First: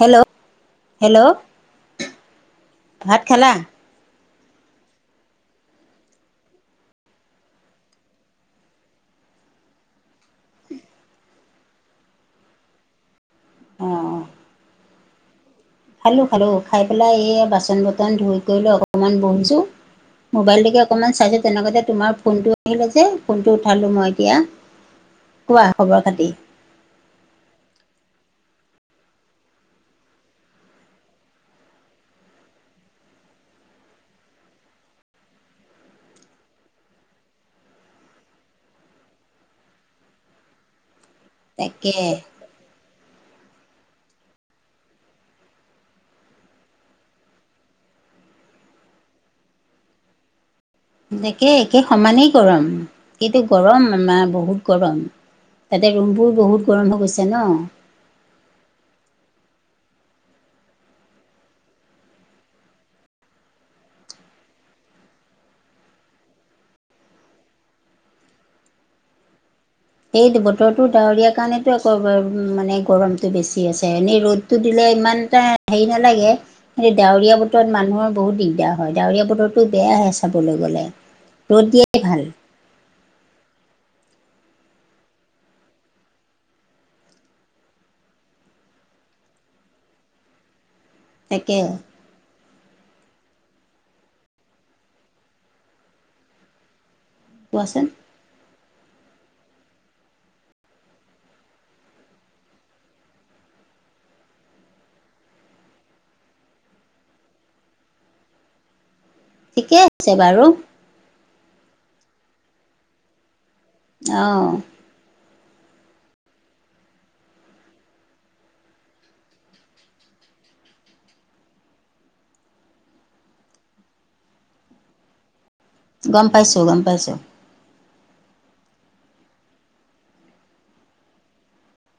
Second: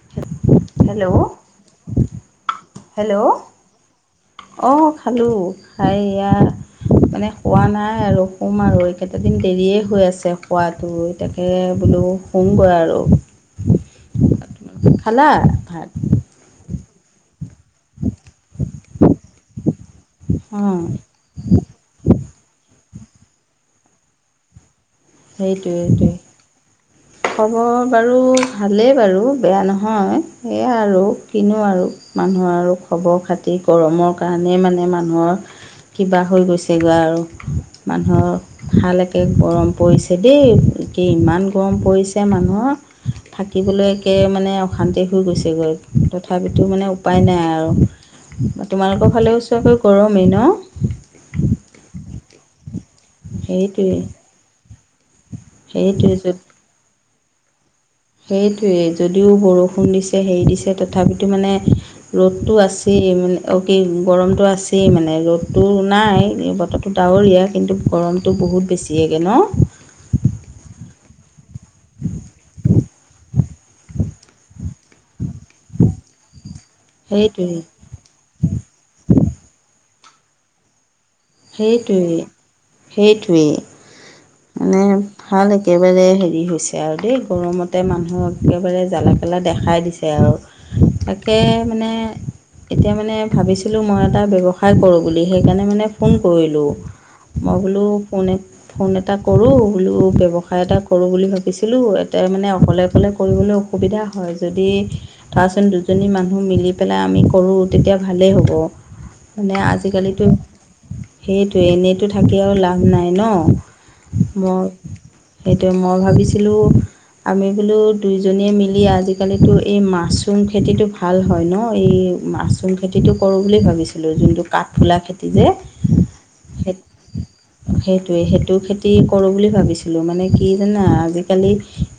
Hello hello, ভাত hello খালা? অঁ খালোঁ খাই এইয়া মানে শুৱা নাই আৰু শুম আৰু এইকেইটা দিন দেৰিয়ে হৈ আছে শুৱাটো এ তাকে বোলো শুম গৈ আৰু, অ খালা? ভাত খালোঁ খালোঁ, খাই পেলাই এই বাচন - বৰ্তন ধুই কৰি লৈ অকণমান বহিছোঁ। মোবাইল টোকে অঁ অকমান চালো তেনেকাতে তোমাৰ ফোনটো আহিলে যে ফোনটো উঠালো মই এতিয়া। কোৱা সেইটোৱেই খবৰ টো। খাতি খবৰ বাৰু ভালেই বাৰু বেয়া নহয়, সেয়া আৰু কিনো আৰু। মানুহৰ আৰু খবৰ খাতি গৰমৰ কাৰণে মানে মানুহৰ - - - কিবা হৈ গৈছেগৈ আৰু মানুহৰ ভাল একে গৰম পৰিছে দেই, কি ইমান গৰম তাকে পৰিছে মানুহৰ থাকিবলৈ একে মানে অশান্তি হৈ গৈছেগৈ, তথাপিতো মানে উপায় নাই আৰু। তোমালোকৰ ফালে ওচৰকৈ গৰমেই ন? একে-একে সমানেই গৰম, কিটো গৰম সেইটোৱেই আমাৰ বহুত গৰম। তাতে সেইটোৱেই ৰুমবোৰ বহুত গৰম হৈ গৈছে ন? সেইটোৱেই যদিও বৰষুণ দিছে হেৰি দিছে তথাপিতো মানে ৰ'দটো আছেই মানে অ, কি গৰমটো আছেই মানে ৰ'দটো নাই, বত ডাৱৰীয়া কিন্তু গৰমটো বহুত বেছিয়েগে ন? সেইটো বতৰটো ডাৱৰীয়া কাৰণেতো আকৌ ৱ-ৱ মানে গৰমতটো বেছি আছে, এনেই ৰ'দ টো দিলে ইমান এটা হাৰি নালাগে। সেইটো ডাৱৰীয়া সেইটোৱেই বতৰত মানুহৰ বহুত দিগদাৰ হয়, ডাৱৰীয়া বতৰটো বেয়াহে চাবলৈ গ'লে। ৰ'দ দিয়াই ভাল সেইটোৱেই-সেইটোৱেই মানে ভাল একেবাৰে হেৰি হৈছে আৰু দেই গৰমতে মানুহক একেবাৰে জ্বালাকেলা দেখাই দিছে আৰু। তাকে মানে এতিয়া মানে ভাবিছিলোঁ মই এটা ব্যৱসায় কৰোঁ বুলি সেইকাৰণে মানে ফোন কৰিলোঁ। মই কোৱাচোন বোলোঁ কোনে ফোন এটা কৰোঁ, বোলোঁ ব্যৱসায় এটা কৰোঁ বুলি ভাবিছিলোঁ, এটাই মানে অকলে-অকলে কৰিবলৈ সুবিধা হয় যদি তাৰ চোন দুজনী মানুহ মিলি পেলাই আমি কৰোঁ তেতিয়া ভালেই হ'ব। মানে ঠিকে আছে আজিকালিতো বাৰু সেইটোৱে, এনেইতো থাকি আৰু লাভ নাই ন? অঁ মই সেইটোৱে মই ভাবিছিলোঁ আমি বোলোঁ দুইজনীয়ে মিলি আজিকালিটো এই মাছৰুম খেতিটো ভাল হয় ন এই মাচৰুম খেতিটো কৰোঁ বুলি ভাবিছিলোঁ যোনটো কাঠফুলা খেতি যে। গম পাইছো সেই গম পাইছো। সেইটোৱে সেইটো খেতি কৰোঁ বুলি ভাবিছিলো মানে কি জানা আজিকালি।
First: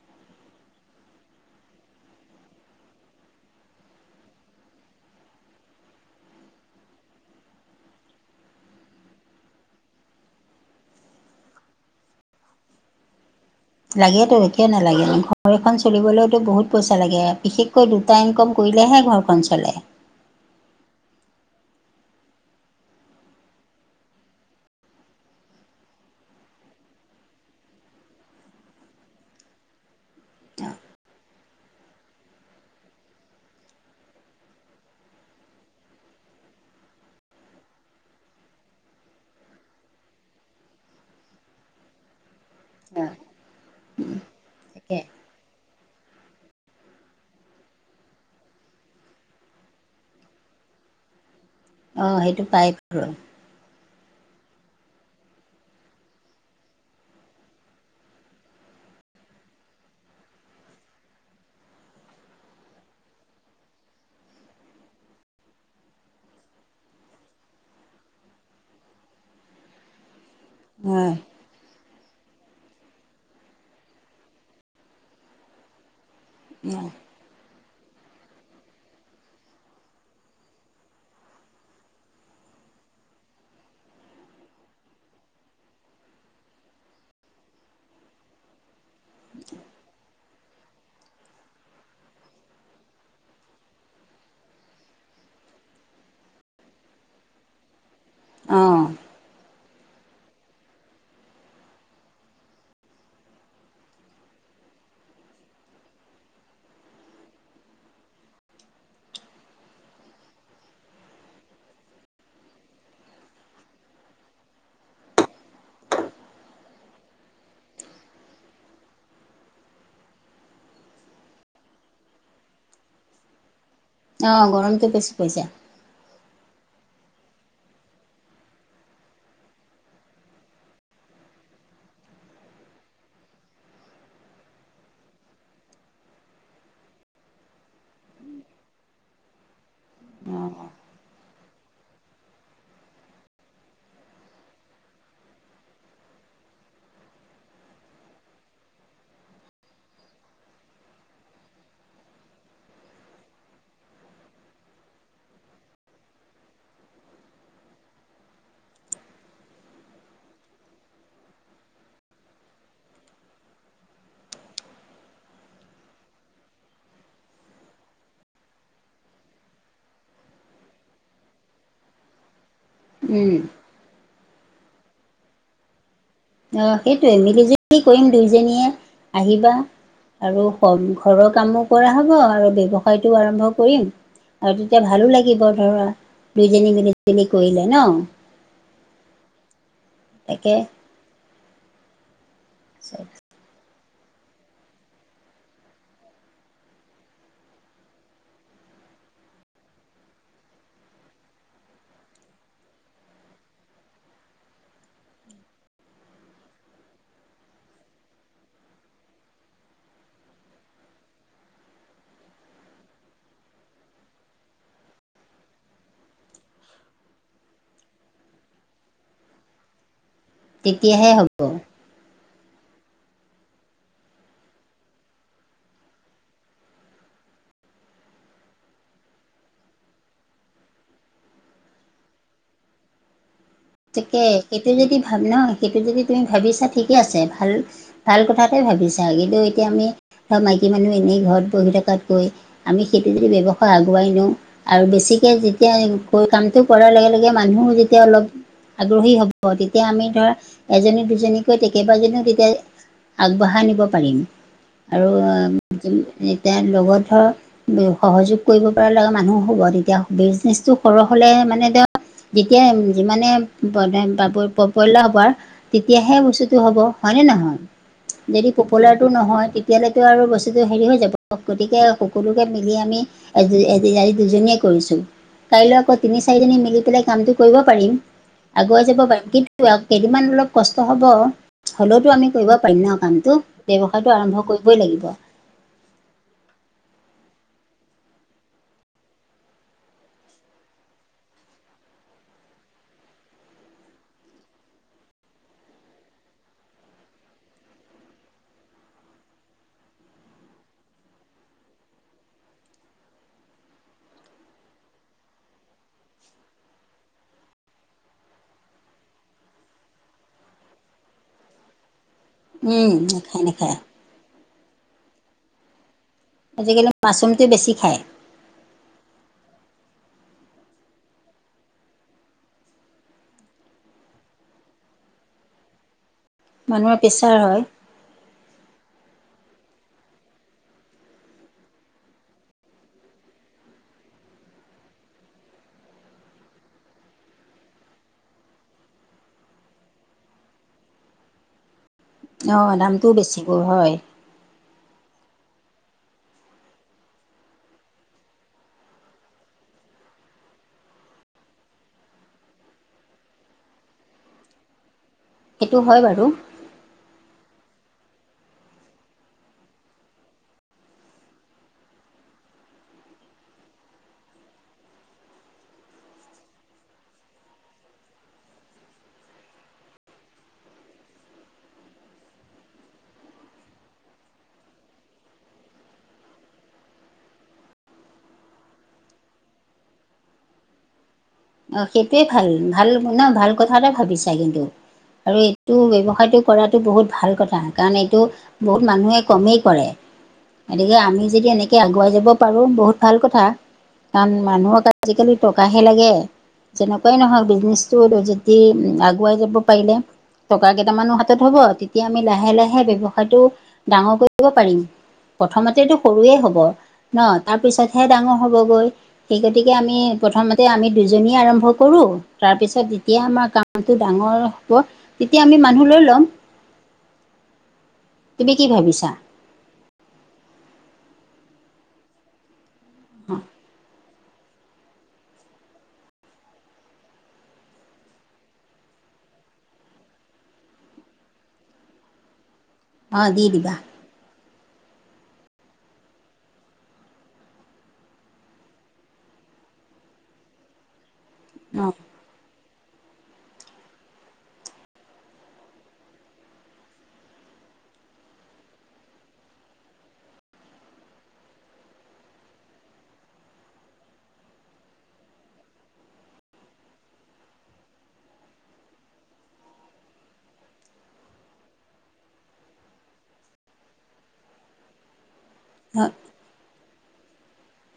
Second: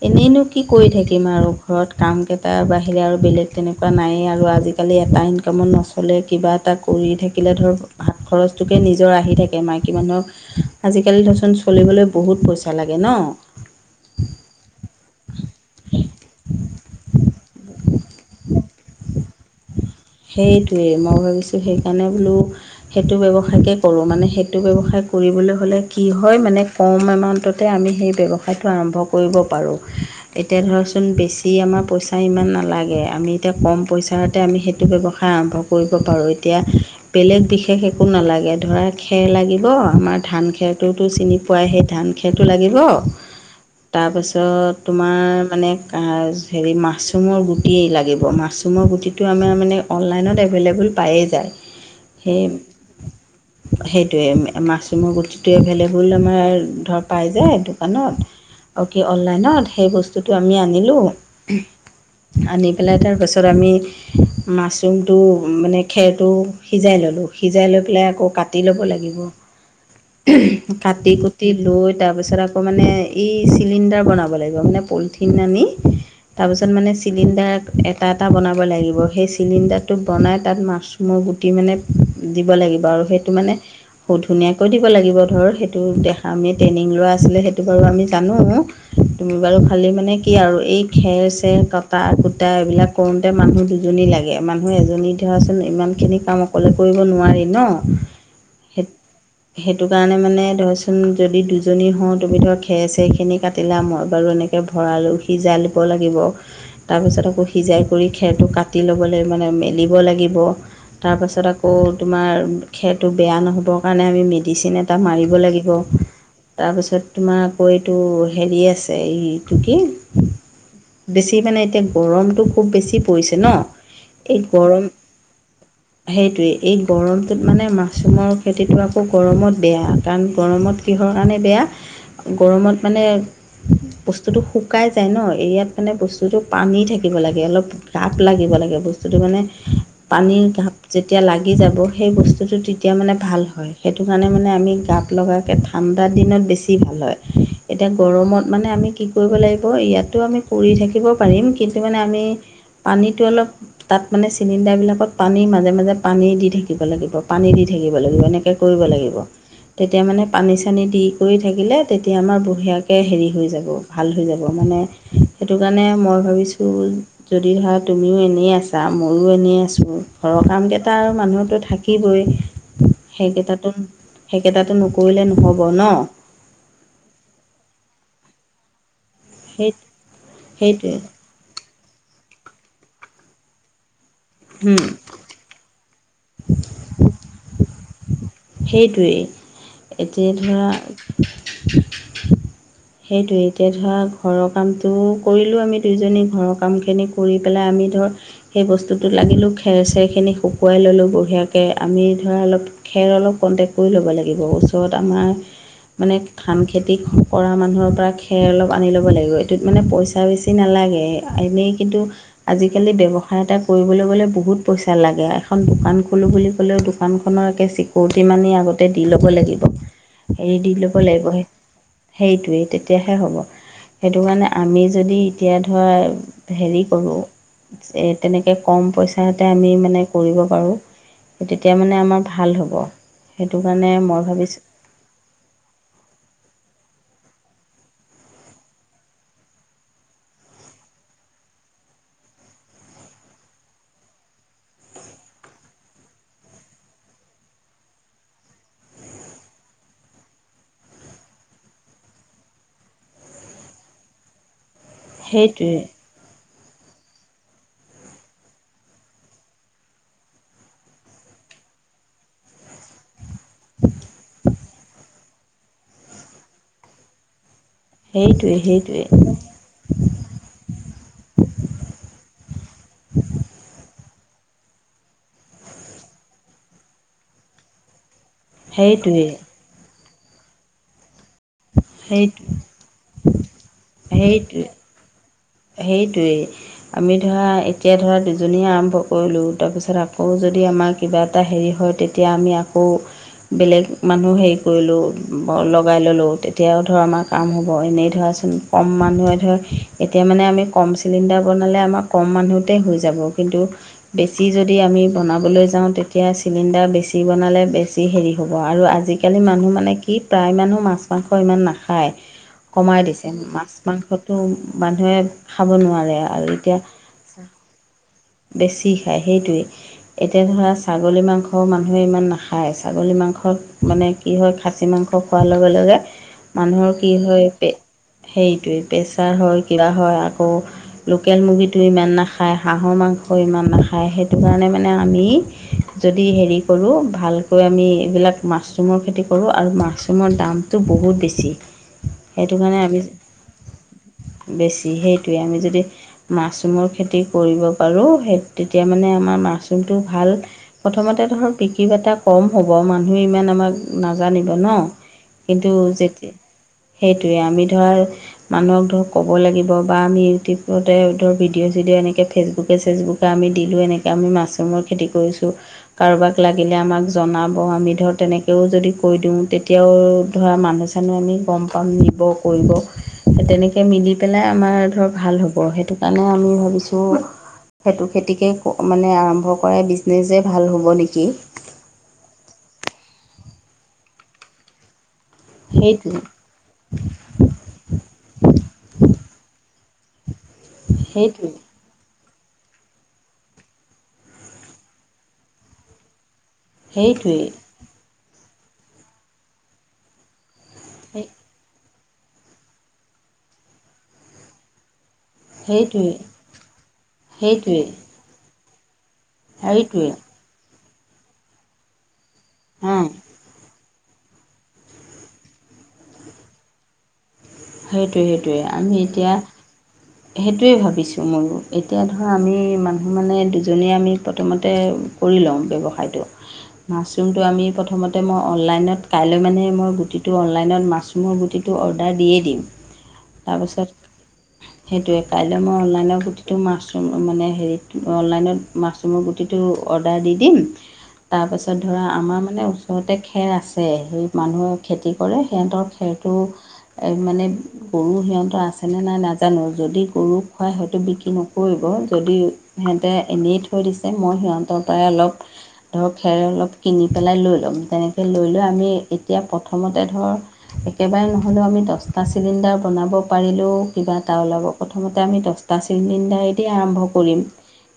এনেইনো কি কৰি থাকিম আৰু ঘৰত কামকেইটা বাহিৰে আৰু বেলেগ তেনেকুৱা নাইয়ে আৰু আজি। আজিকালি এটা ইনকামত নচলে কিবা এটা কৰি থাকিলে ধৰক। টোকে নিজৰ আহি থাকে মাইকী মানুহক আজিকালি ধৰচোন চলিবলৈ বহুত পইচা লাগে ন। লাগেতো কিয় নালাগে ঘৰ এখন চলিবলৈতো বহুত পইচা লাগে বিশেষকৈ দু টা ইনকম কৰিলেহে ঘৰখন চলে। সেইটোৱেই মই ভাবিছোঁ সেইকাৰণে বোলো। সেইটো ব্যৱসায়কে কৰোঁ মানে সেইটো ব্যৱসায় কৰিবলৈ হ'লে কি হয় মানে। কম এমাউণ্টতে আমি সেই ব্যৱসায়টো আৰম্ভ কৰিব পাৰোঁ। এতিয়া ধৰা চোন বেছি আমাৰ পইচা ইমান নালাগে আমি এতিয়া কম পইচাতে আমি সেই টো ব্যৱসায় আৰম্ভ কৰিব পাৰোঁ এতিয়া। বেলেগ বিশেষ একো নালাগে ধৰা খেৰ লাগিব আমাৰ ধান খেৰটোতো চিনি পোৱায় হে ধান খেটো লাগিব। তাকে তাৰপাছত তোমাৰ মানে হেৰি মাছৰুমৰ গুটি লাগিব মাছ। ৰুমৰ গুটিটো আমাৰ মানে অনলাইনত এভেল- এভোল পায়েই যায়। অ সেই সেইটো পায় বাৰু সেইটোৱে মাছৰুমৰ গুটিটো এভেল-এবোল আমাৰ ধৰ পাই যায় দোকানত। অওকি অনলাইনত সেই বস্তুটো আমি আনিলোঁ। আনি পেলাই তাৰপাছত আমি। মাছৰুমটো মানে খেৰটো সিজাই ল'লোঁ সিজাই লৈ পেলাই আকৌ কাটি ল'ব লাগিব। কাটি অঁ কু টি লৈ তাৰপিছত আকৌ মানে এই চিলিণ্ডাৰ বনাব লাগিব মানে পলিথিন আনি তাৰপিছত মানে চিলিণ্ডাৰ এটা এটা বনাব লাগিব। সেই চি চিলিণ্ডাৰটো বনাই তাত মাছৰুমৰ গুটি মানে দিব লাগিব আৰু সেইটো মানে বহুত ধুনীয়াকৈ দিব লাগিব ধৰ সেইটো দেখা আমি ট্ৰেইনিং লোৱা আছিলে সেইটো বাৰু আমি জানো। তুমি বাৰু খালি মানে কি আৰু এই খেৰ চেৰ কটা কুটা এইবিলাক কৰোতে মানুহ দুজনী লাগ গে মানুহে এজনী ধৰাচোন ইমান খিনি কাম অকলে কৰিব নোৱাৰি ন। অ সেই সেইটো কাৰণে মানে ধৰ চোন যদি দুজনী হওঁ তুমি ধৰ খেৰ চেৰখিনি কাটিলা মই বাৰু এনে কে ভৰালো সিজাই ল'ব লাগিব তাৰপিছত আকৌ সিজাই কৰি খেৰটো কাটি ল'ব লাগিব। মানে মেলিব লাগিব। তাৰপাছত আকৌ তোমাৰ খেৰটো বেয়া নহ'বৰ কাৰণে আমি মেডিচিন এ টা মাৰিব লাগিব। তাৰপিছত তোমাৰ আকৌ এইটো হেৰি আছে এইটো কি বেছি মানে এতিয়া গৰমটো খুব বেছি পৰিছে ন? এই অঁ গৰমটো গৰম বেছি পইচা সেইটোৱেই, এই গৰমটোত মানে মাছৰুমৰ খেতিটো আকৌ গৰমত বেয়া কাৰণ গৰমত কিহৰ কাৰণে বেয়া? গৰমত মানে বস্তুটো শুকাই যায় ন, এৰিয়াত মানে বস্তুটো পানী থাকিব লাগে অলপ গাপ লাগিব লাগে বস্তুটো মানে পানীৰ অঁ গাপ যেতিয়া লাগি যাব সেই বস্তুটো তেতিয়া মানে ভাল হয়, সেইটো কাৰণে মানে আমি গাপ লগাকে ঠাণ্ডা দিনত বেছি ভাল হয়, এতিয়া গৰমত মানে আমি কি কৰিব লাগিব ইয়াতো আমি পুৰি থাকিব পাৰিম কিন্তু মানে আমি পানীটো অলপ তাত মানে চিলিণ্ডাৰবিলাকত পানী মাজে- মাজে পানী দি থাকিব লাগিব পানী দি থাকিব লাগিব এনেকে কৰিব লাগিব। তেতিয়া মানে পানী - চানী দি কৰি থাকিলে তেতিয়া আমাৰ বঢ়িয়াকে হেৰি হৈ যাব ভাল হৈ যাব মানে সেটো কাৰণে মই ভাবিছোঁ যদি ধৰা তুমিও এনেই আছ তা ময়ো এনেই আছোঁ ঘৰৰ কামকেইটা আৰু মানুহৰতো থাকিবই উম সেইকেইটাটো -সেইকেইটাটো নকৰিলে নহ'ব ন? অ সেইটোৱে মিলিজুলি কৰিম, দুইজনীয়ে আহিবা সেই আৰু ঘ সেইটোৱে ঘৰত কামো কৰা হ'ব আৰু ব্যৱসায়টো আৰম্ভ কৰিম আৰু তেতিয়া ভালো লাগিব ধৰা। দুইজনী মিলি জুলি কৰিলে ন? সেইটোৱেই তাকে এতিয়া ধৰা [unintelligible] সেইটোৱে এতিয়া ধৰা ঘৰৰ কামটো কৰিলোঁ আমি দুয়োজনী ঘৰৰ কামখিনি কৰি পেলাই আমি ধৰ সেই বস্তুটো লাগিলোঁ খেৰ- চেৰখিনি শুকুৱাই ল'লোঁ বঢ়িয়াকে আমি ধৰা অলপ খেৰ অলপ কণ্টেক্ট কৰি ল'ব লাগিব য'ত আমাৰ মানে ধানখেতি কৰা মানুহৰ পৰা খেৰ অলপ আনি ল'ব লাগিব এইটোত মানে পইচা বেছি তে নালাগে এনেই কিন্তু আজিকালি ব্যৱসায় এটা কৰিবলৈ গলে বহুত পইচা লাগে এখন দোকান খোলো বুলি ক'লেও দোকান খনৰ একে চিকৰিটি মানি আগতে দি ল'ব লাগিব। হেৰি দি ল'ব তেতিয়াহে হ'ব লাগিব সেইটোৱেই তেতিয়াহে হ'ব। সেইটো কাৰণে আমি যদি এতিয়া ধৰা হেৰি কৰোঁ যে তেনেকে কম পইচাতে আমি মানে কৰিব পাৰোঁ তেতিয়া মানে আমাৰ ভাল হ'ব। সেইটো কাৰণে মই তিকে ভাবিছোঁ সেইটো যদি ভাব নহ সেইটো যদি তুমি ভাবিছা ঠিকে আছে ভাল ভাল কথাকে ভাবিছা কিন্তু এতিয়া আমি ধৰ মাইকী মানুহ এনেই ঘৰত বহি থকাত কৈ আমি সেইটো যদি ব্যৱসায় আগুৱাই নিওঁ আৰু বেছিকে যেতিয়া কামটো কৰাৰ লগে লগে মানুহো যেতিয়া অলপ আগ্ৰহী হ'ব তেতিয়া আমি ধৰা এজনী, দুজনীকৈ তেকেইবাজনীও তেতিয়া আগবঢ়াই নিব পাৰিম সেইটোৱে আৰু এতিয়া লগত ধৰ সহযোগ কৰিব পৰা লগা মানুহ হ'ব এতিয়া বিজনেচটো সৰ হলে মানে [unintelligible] যেতিয়া যিমানে [unintelligible] তেতিয়াহে বস্তুটো হব হয়নে নহয়? যেদি সেইটোৱে পপুলাৰ সেইটোৱে টো নহয় [unintelligible] তেতিয়ালৈ আৰু বস্তুটো হেৰি হৈ যাব গতিকে সকলোকে মিলি আমি এজি -এজি- আজি দুজনীয়ে কৰিছো কাইলৈ আকৌ তিনি- চাৰিজনী মিলি পেলাই কামটো কৰিব পাৰিম। আগুৱাই যাব সেইটোৱে পাৰিম কিন্তু [unintelligible] কেইদিনমান অলপ কষ্ট হ'ব। হ'লেওতো সেই আমি কৰিব পাৰিম ন' কামটো ব্যৱসায়টো আৰম্ভ সেইটোৱে কৰিবই লাগিব। সেইটোৱেই। আমি ধৰা এতিয়া ধৰা দুজনীয়ে আৰম্ভ কৰিলোঁ তাৰপিছত আকৌ যদি আমাৰ কিবা এটা হেৰি হয় তে তে আমি আকৌ বেলেগ মানুহ হেৰি কৰিলোঁ লগাই ল'লোঁ তেতিয়াও ধৰ আমাৰ কাম হ'ব এনেই ধৰাচোন। কম মানুহে ধৰ তে মানে আমি কম চিলিণ্ডাৰ বনালে আমাৰ কম মানুহতে হৈ যাব কিন্তু বেছি যদি আমি বনাবলৈ যাওঁ তেতিয়া চিলিণ্ডাৰ বেছি বনালে বেছি হেৰি হ'ব আৰু আজি আজিকালি মানুহ মানে কি প্ৰায় মানুহ মাছ, মাংস ইমান নাখায়। উম, কমাই দিছে নাখায় মাছ, নাখায় মাংস ত'মানুহে খাব নোৱাৰে আৰু এতিয়া আজিকালি মাছৰুমটো বেছি খায়। বেছি খায় সেইটোৱে। এতিয়া ধৰা ছাগলী মাংস মানুহে ইমান নাখায় ছাগলী মাংসত মানে কি হয় খাচী মাংস খোৱাৰ লগে -লগে মানুহৰ কি হয় পে সেইটোৱে পেচাৰ হয় কিবা হয় আকৌ লোকেল মুৰ্গীটো ইমান নাখায় হাঁহৰ মাংস ইমান নাখায় সেইটো কাৰণে মানে আমি যদি হেৰি কৰোঁ ভালকৈ আমি এইবিলাক মাছৰুমৰ খেতি কৰোঁ আৰু মাছৰুমৰ দাম সেইটো বহুত বেছি', সেইটো অহ', কাৰণে আমি দামটোও বেছিকৈ হয়', বেছি হে সেইটোৱে আমি যদি', মাছৰুমৰ খেতি কৰিব পাৰোঁ সেই তেতিয়া মানে আমাৰ মাছৰুমটো ভাল প্ৰথমতে ধৰ বিক্ৰী বাৰ্তা কম হ'ব মানুহে ইমান আমাক নাজানিব ন'। কিন্তু সেইটো হয় বাৰু যেতি সেইটোৱে আমি ধৰ মানুহক ধৰক ক'ব লাগিব বা আমি ইউটিউবতে ধৰ ভিডিঅ' চিডিঅ' এনেকৈ ফেচবুকে চেচবুক', ত', আমি দিলোঁ এনেকে, আমি মাছৰুমৰ খেতি কৰিছোঁ', কাৰোবাক লাগিলে আমাক জনাব আমি ধৰ তেনেকৈও যদি কৈ দিওঁ তেতিয়াও ধৰা মানুহ', এনেও আমি গম পাম, নিব কৰিব সেই তেনেকৈ', মিলি পেলাই আমাৰ ধৰক ভাল হ'ব, সেইটো কাৰণে আমি ভাবিছোঁ', সেইটো, খেতিকে ক', মানে আৰম্ভ কৰাই বিজনেজে ভাল হ'ব নেকি? অঁ', সেইটোৱে ভাল- ভাল মানে ভাল কথা এটা ভাবিছা কিন্তু, আৰু এইটো সেইটোৱে ব্যৱহাৰটো', কৰাটো বহুত ভাল কথা, কাৰণ এইটো বহুত মানুহে কমেই কৰে', গতিকে আমি যদি সেইটোৱে এনেকে', কে', আগুৱাই যাব পাৰোঁ বহুত ভাল কথা, কাৰণ মানুহক আজিকালি টকাহে লাগে', যেনেকুৱাই নহওঁক সেইটোৱেই বিজনেছটো যদি আগুৱাই যাব পাৰিলে', টকা কেইটামানো হাতত হ'ব, তেতিয়া আমি লাহে-লাহে ব্যৱসায়টো ডাঙৰ কৰিব পাৰিম', প্ৰথমতেটো সেইটোৱেই সৰুৱে হ'ব ন', অ', সেইটোৱেই তাৰপিছতহে ডাঙৰ হবগৈ', সেই গতিকে আমি, সেইটোৱে প্ৰথমতে আমি দুজনী আৰম্ভ কৰোঁ, তাৰপিছত অঁ যেতিয়া আমাৰ কাম', কামটো ডাঙৰ হ'ব, তেতিয়া আমি মানুহ লৈ ল'ম', তুমি সেইটোৱে-সেইটোৱে, কি আমি ভাবিছা? এতিয়া', সেইটোৱে ভাবিছোঁ মইও, এতিয়া ধৰা আমি মানুহ মানে দুজনীয়ে আমি', প্ৰথমতে, কৰি লওঁ ব্যৱসায়টো', মাছৰুমটো আমি প্ৰথমতে মই অনলাইনত, কাইলৈ মানে মই গুটিটো অনলাইনত মাছৰুম', মই গুটিটো অৰ্ডাৰ দিয়েই দিম, অ' দি দিবা তাৰপাছত', সেইটোৱে, কাইলে মই অনলাইনৰ গুটিটো মাছৰুম মানে হেৰি টো অনলাইনত', মাছৰুমৰ গুটিটো অৰ্ডাৰ দি দিম, তাৰপাছত অ' ধৰা আমাৰ মানে', ইহঁতে খেৰ আছে, সেই মানুহে খেতি কৰে সিহঁতৰ খেৰটো, এ মানে', গৰু সিহঁতৰ আছেনে নাই নাজানোঁ, যদি গৰু খুৱাই সিহঁতে বিক্ৰী নকৰিব যদি', সিহঁতে এনেই থৈ দিছে, মই সিহঁতৰ পৰাই অলপ', ধৰ খেৰ অলপ কিনি পেলাই লৈ ল'ম, তেনেকৈ লৈ- লৈ আমি, এতিয়া প্ৰথমতে ধৰ', একেবাৰে নহ'লেও আমি দহ', দহটা চিলিণ্ডাৰ বনাব পাৰিলেও কিবা এটা ওলাব, প্ৰথমতে আমি দহটা চিলিণ্ডাৰে দি', দিয়ে আৰম্ভ কৰিম',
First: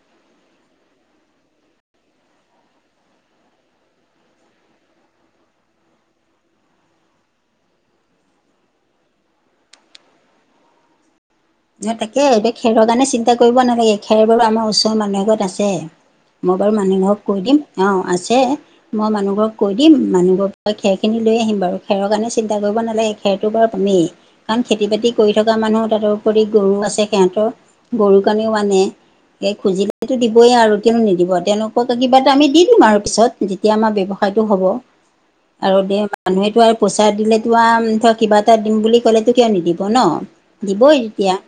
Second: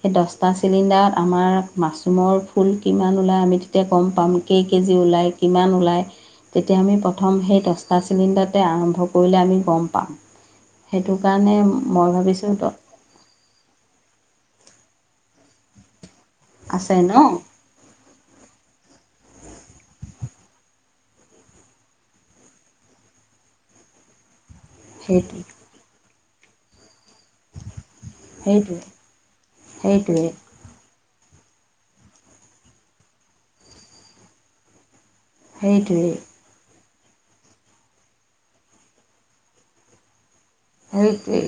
সেই দহটা চিলিণ্ডাৰত আমাৰ মাছৰুমৰ ফুল কিমান ওলায় আমি তেতিয়া গম পাম', কেই কেজি ওলাই কিমান ওলায়, তেতিয়া আমি প্ৰথম সেই দহটা চিলিণ্ডাৰতে আৰম্ভ কৰোঁ', কৰিলে আমি গম পাম, সেইটো কাৰণে মই তাকে এইটো ভাবিছোঁ দহ', খেৰৰ কাৰণে চিন্তা কৰিব নালাগে, খেৰ বাৰু আমাৰ ওচৰৰ মানুহ ঘৰত আছে, মই বাৰু আছে মানুহ ন ঘৰক কৈ দিম', অঁ', আছে', মই মানুহ ঘৰক কৈ দিম, মানুহ ঘৰৰ পৰা খেৰ খিনি লৈ আহিম বাৰু, খেৰৰ কাৰণে চিন্তা কৰিব নালাগে', খেৰটোৰ বাৰু পামেই, কাৰণ খেতি বাতি কৰি সেইটো থকা মানুহ, তাটো উপৰি গৰু আছে', সিহঁতৰ, গৰু কাৰণেও সেইটোৱে আনে, এই খুজিলেতো সেইটোৱে দিবই আৰু', কিয়নো নিদিব, তেওঁলোকক কিবা এটা আমি দি দিম আৰু পিছত, যেতিয়া আমাৰ ব্যৱসায়টো হ'ব', আৰু দে সেইটোৱে মানুহেতো আৰু', পইচা দিলেতো আহ', ধৰ কিবা এটা দিম বুলি ক'লেতো কিয় নিদিব ন দিবই', এতিয়া, সেইটোৱে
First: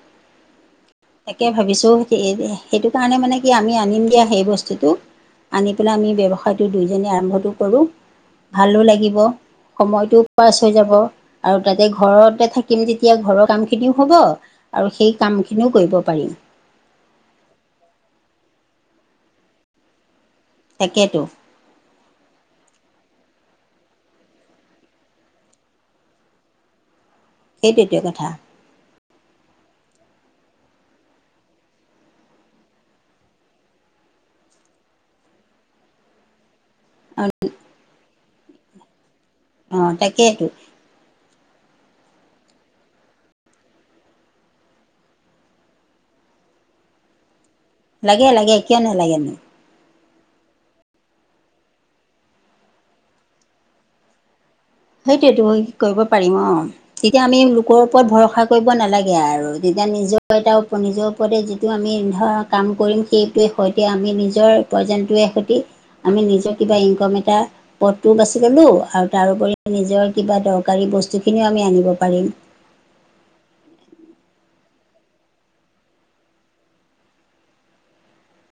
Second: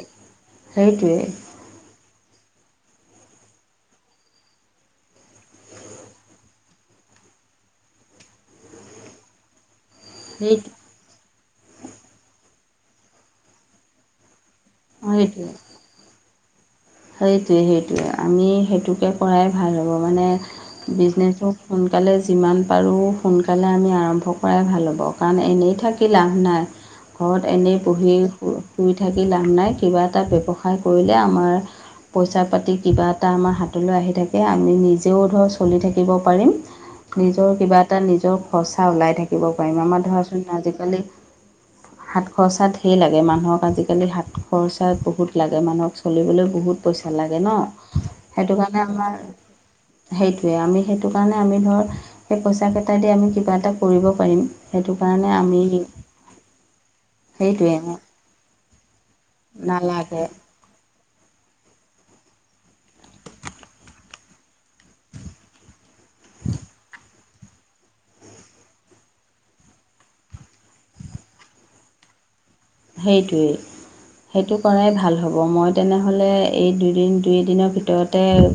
সেইটোৱে তাকে', ভাবিছোঁ এই', -সেই', - সেইটো কাৰণে মানে কি আমি আনিম দিয়া সেই বস্তুটো', আনি পেলাই আমি ব্যৱসায়টো দুইজনী আৰম্ভটো কৰোঁ', ভালো লাগিব, সময়টো', পাছ সেই হৈ যাব, আৰু তাতে ঘৰতে থাকিম যেতিয়া ঘৰৰ কাম খিনিও হ'ব ', আৰু সেই সেইটোৱে কামখিনিও কৰিব পাৰিম', সেইটোৱে, সেইটোৱে। আমি সেইটোকে কৰাই ভাল হ'ব, মানে তাকেতো বিজনেছো সোনকালে যিমান পাৰোঁ, সোনকালে আমি আৰম্ভ কৰাই ভাল হ'ব, কাৰণ এনে থাকি লাভ নাই', ঘৰত এনেই সেইটোৱে বহি কথা শু শুই থাকি লাভ নাই। কিবা এটা ব্যৱসায় কৰিলে আমাৰ পইচা-পাতি কিবা এটা আমাৰ হাতলৈ আহি থাকে। আমি নিজেও ধৰ চলি থাকিব পাৰিম। নিজৰ কিবা এটা নিজৰ খৰচা ওলাই থাকিব পাৰিম। অঁ আমাৰ ধৰাচোন তাকেইতো আজি-কালি হাত খৰচাত ধেই লাগে। মানুহক আজি-কালি হাত খৰচা বহুত লাগে। মানুহক চলিবলৈ বহুত পইচা লাগে ন? লাগে লাগে সেইটো কিয় কাৰণে আমাৰ নালাগেনো সেইটোৱে, আমি সেইটো কাৰণে আমি ধৰ সেই পইচাকেইটাইদি আমি কিবা এটা কৰিব পাৰিম। সেইটো কাৰণে সেইটোৱেটো আমি কৰিব পাৰিম অ। তেতিয়া আমি সেইটোৱে লোকৰ ওপৰত ভৰসা কৰিব নালাগে। গে আৰু তেতিয়া নালাগে নিজৰ ভৰিত আও নিজৰ ওপৰতে যিটো আমি ধৰা কাম কৰিম সেইটোৱে সৈতে আমি নিজৰ উপাৰ্জনটোৱে সতি আমি নিজৰ কিবা ইনকম এটা পথটোও বাচি ল'লো আৰু তাৰউপৰি নিজৰ কিবা দৰকাৰী বস্তুখিনিও আমি আনিব পাৰিম। সেইটোৱেই। সেইটো কৰাই ভাল হ'ব। মই তেনেহ'লে এই দুইদিন দুই এদিনৰ ভিতৰতে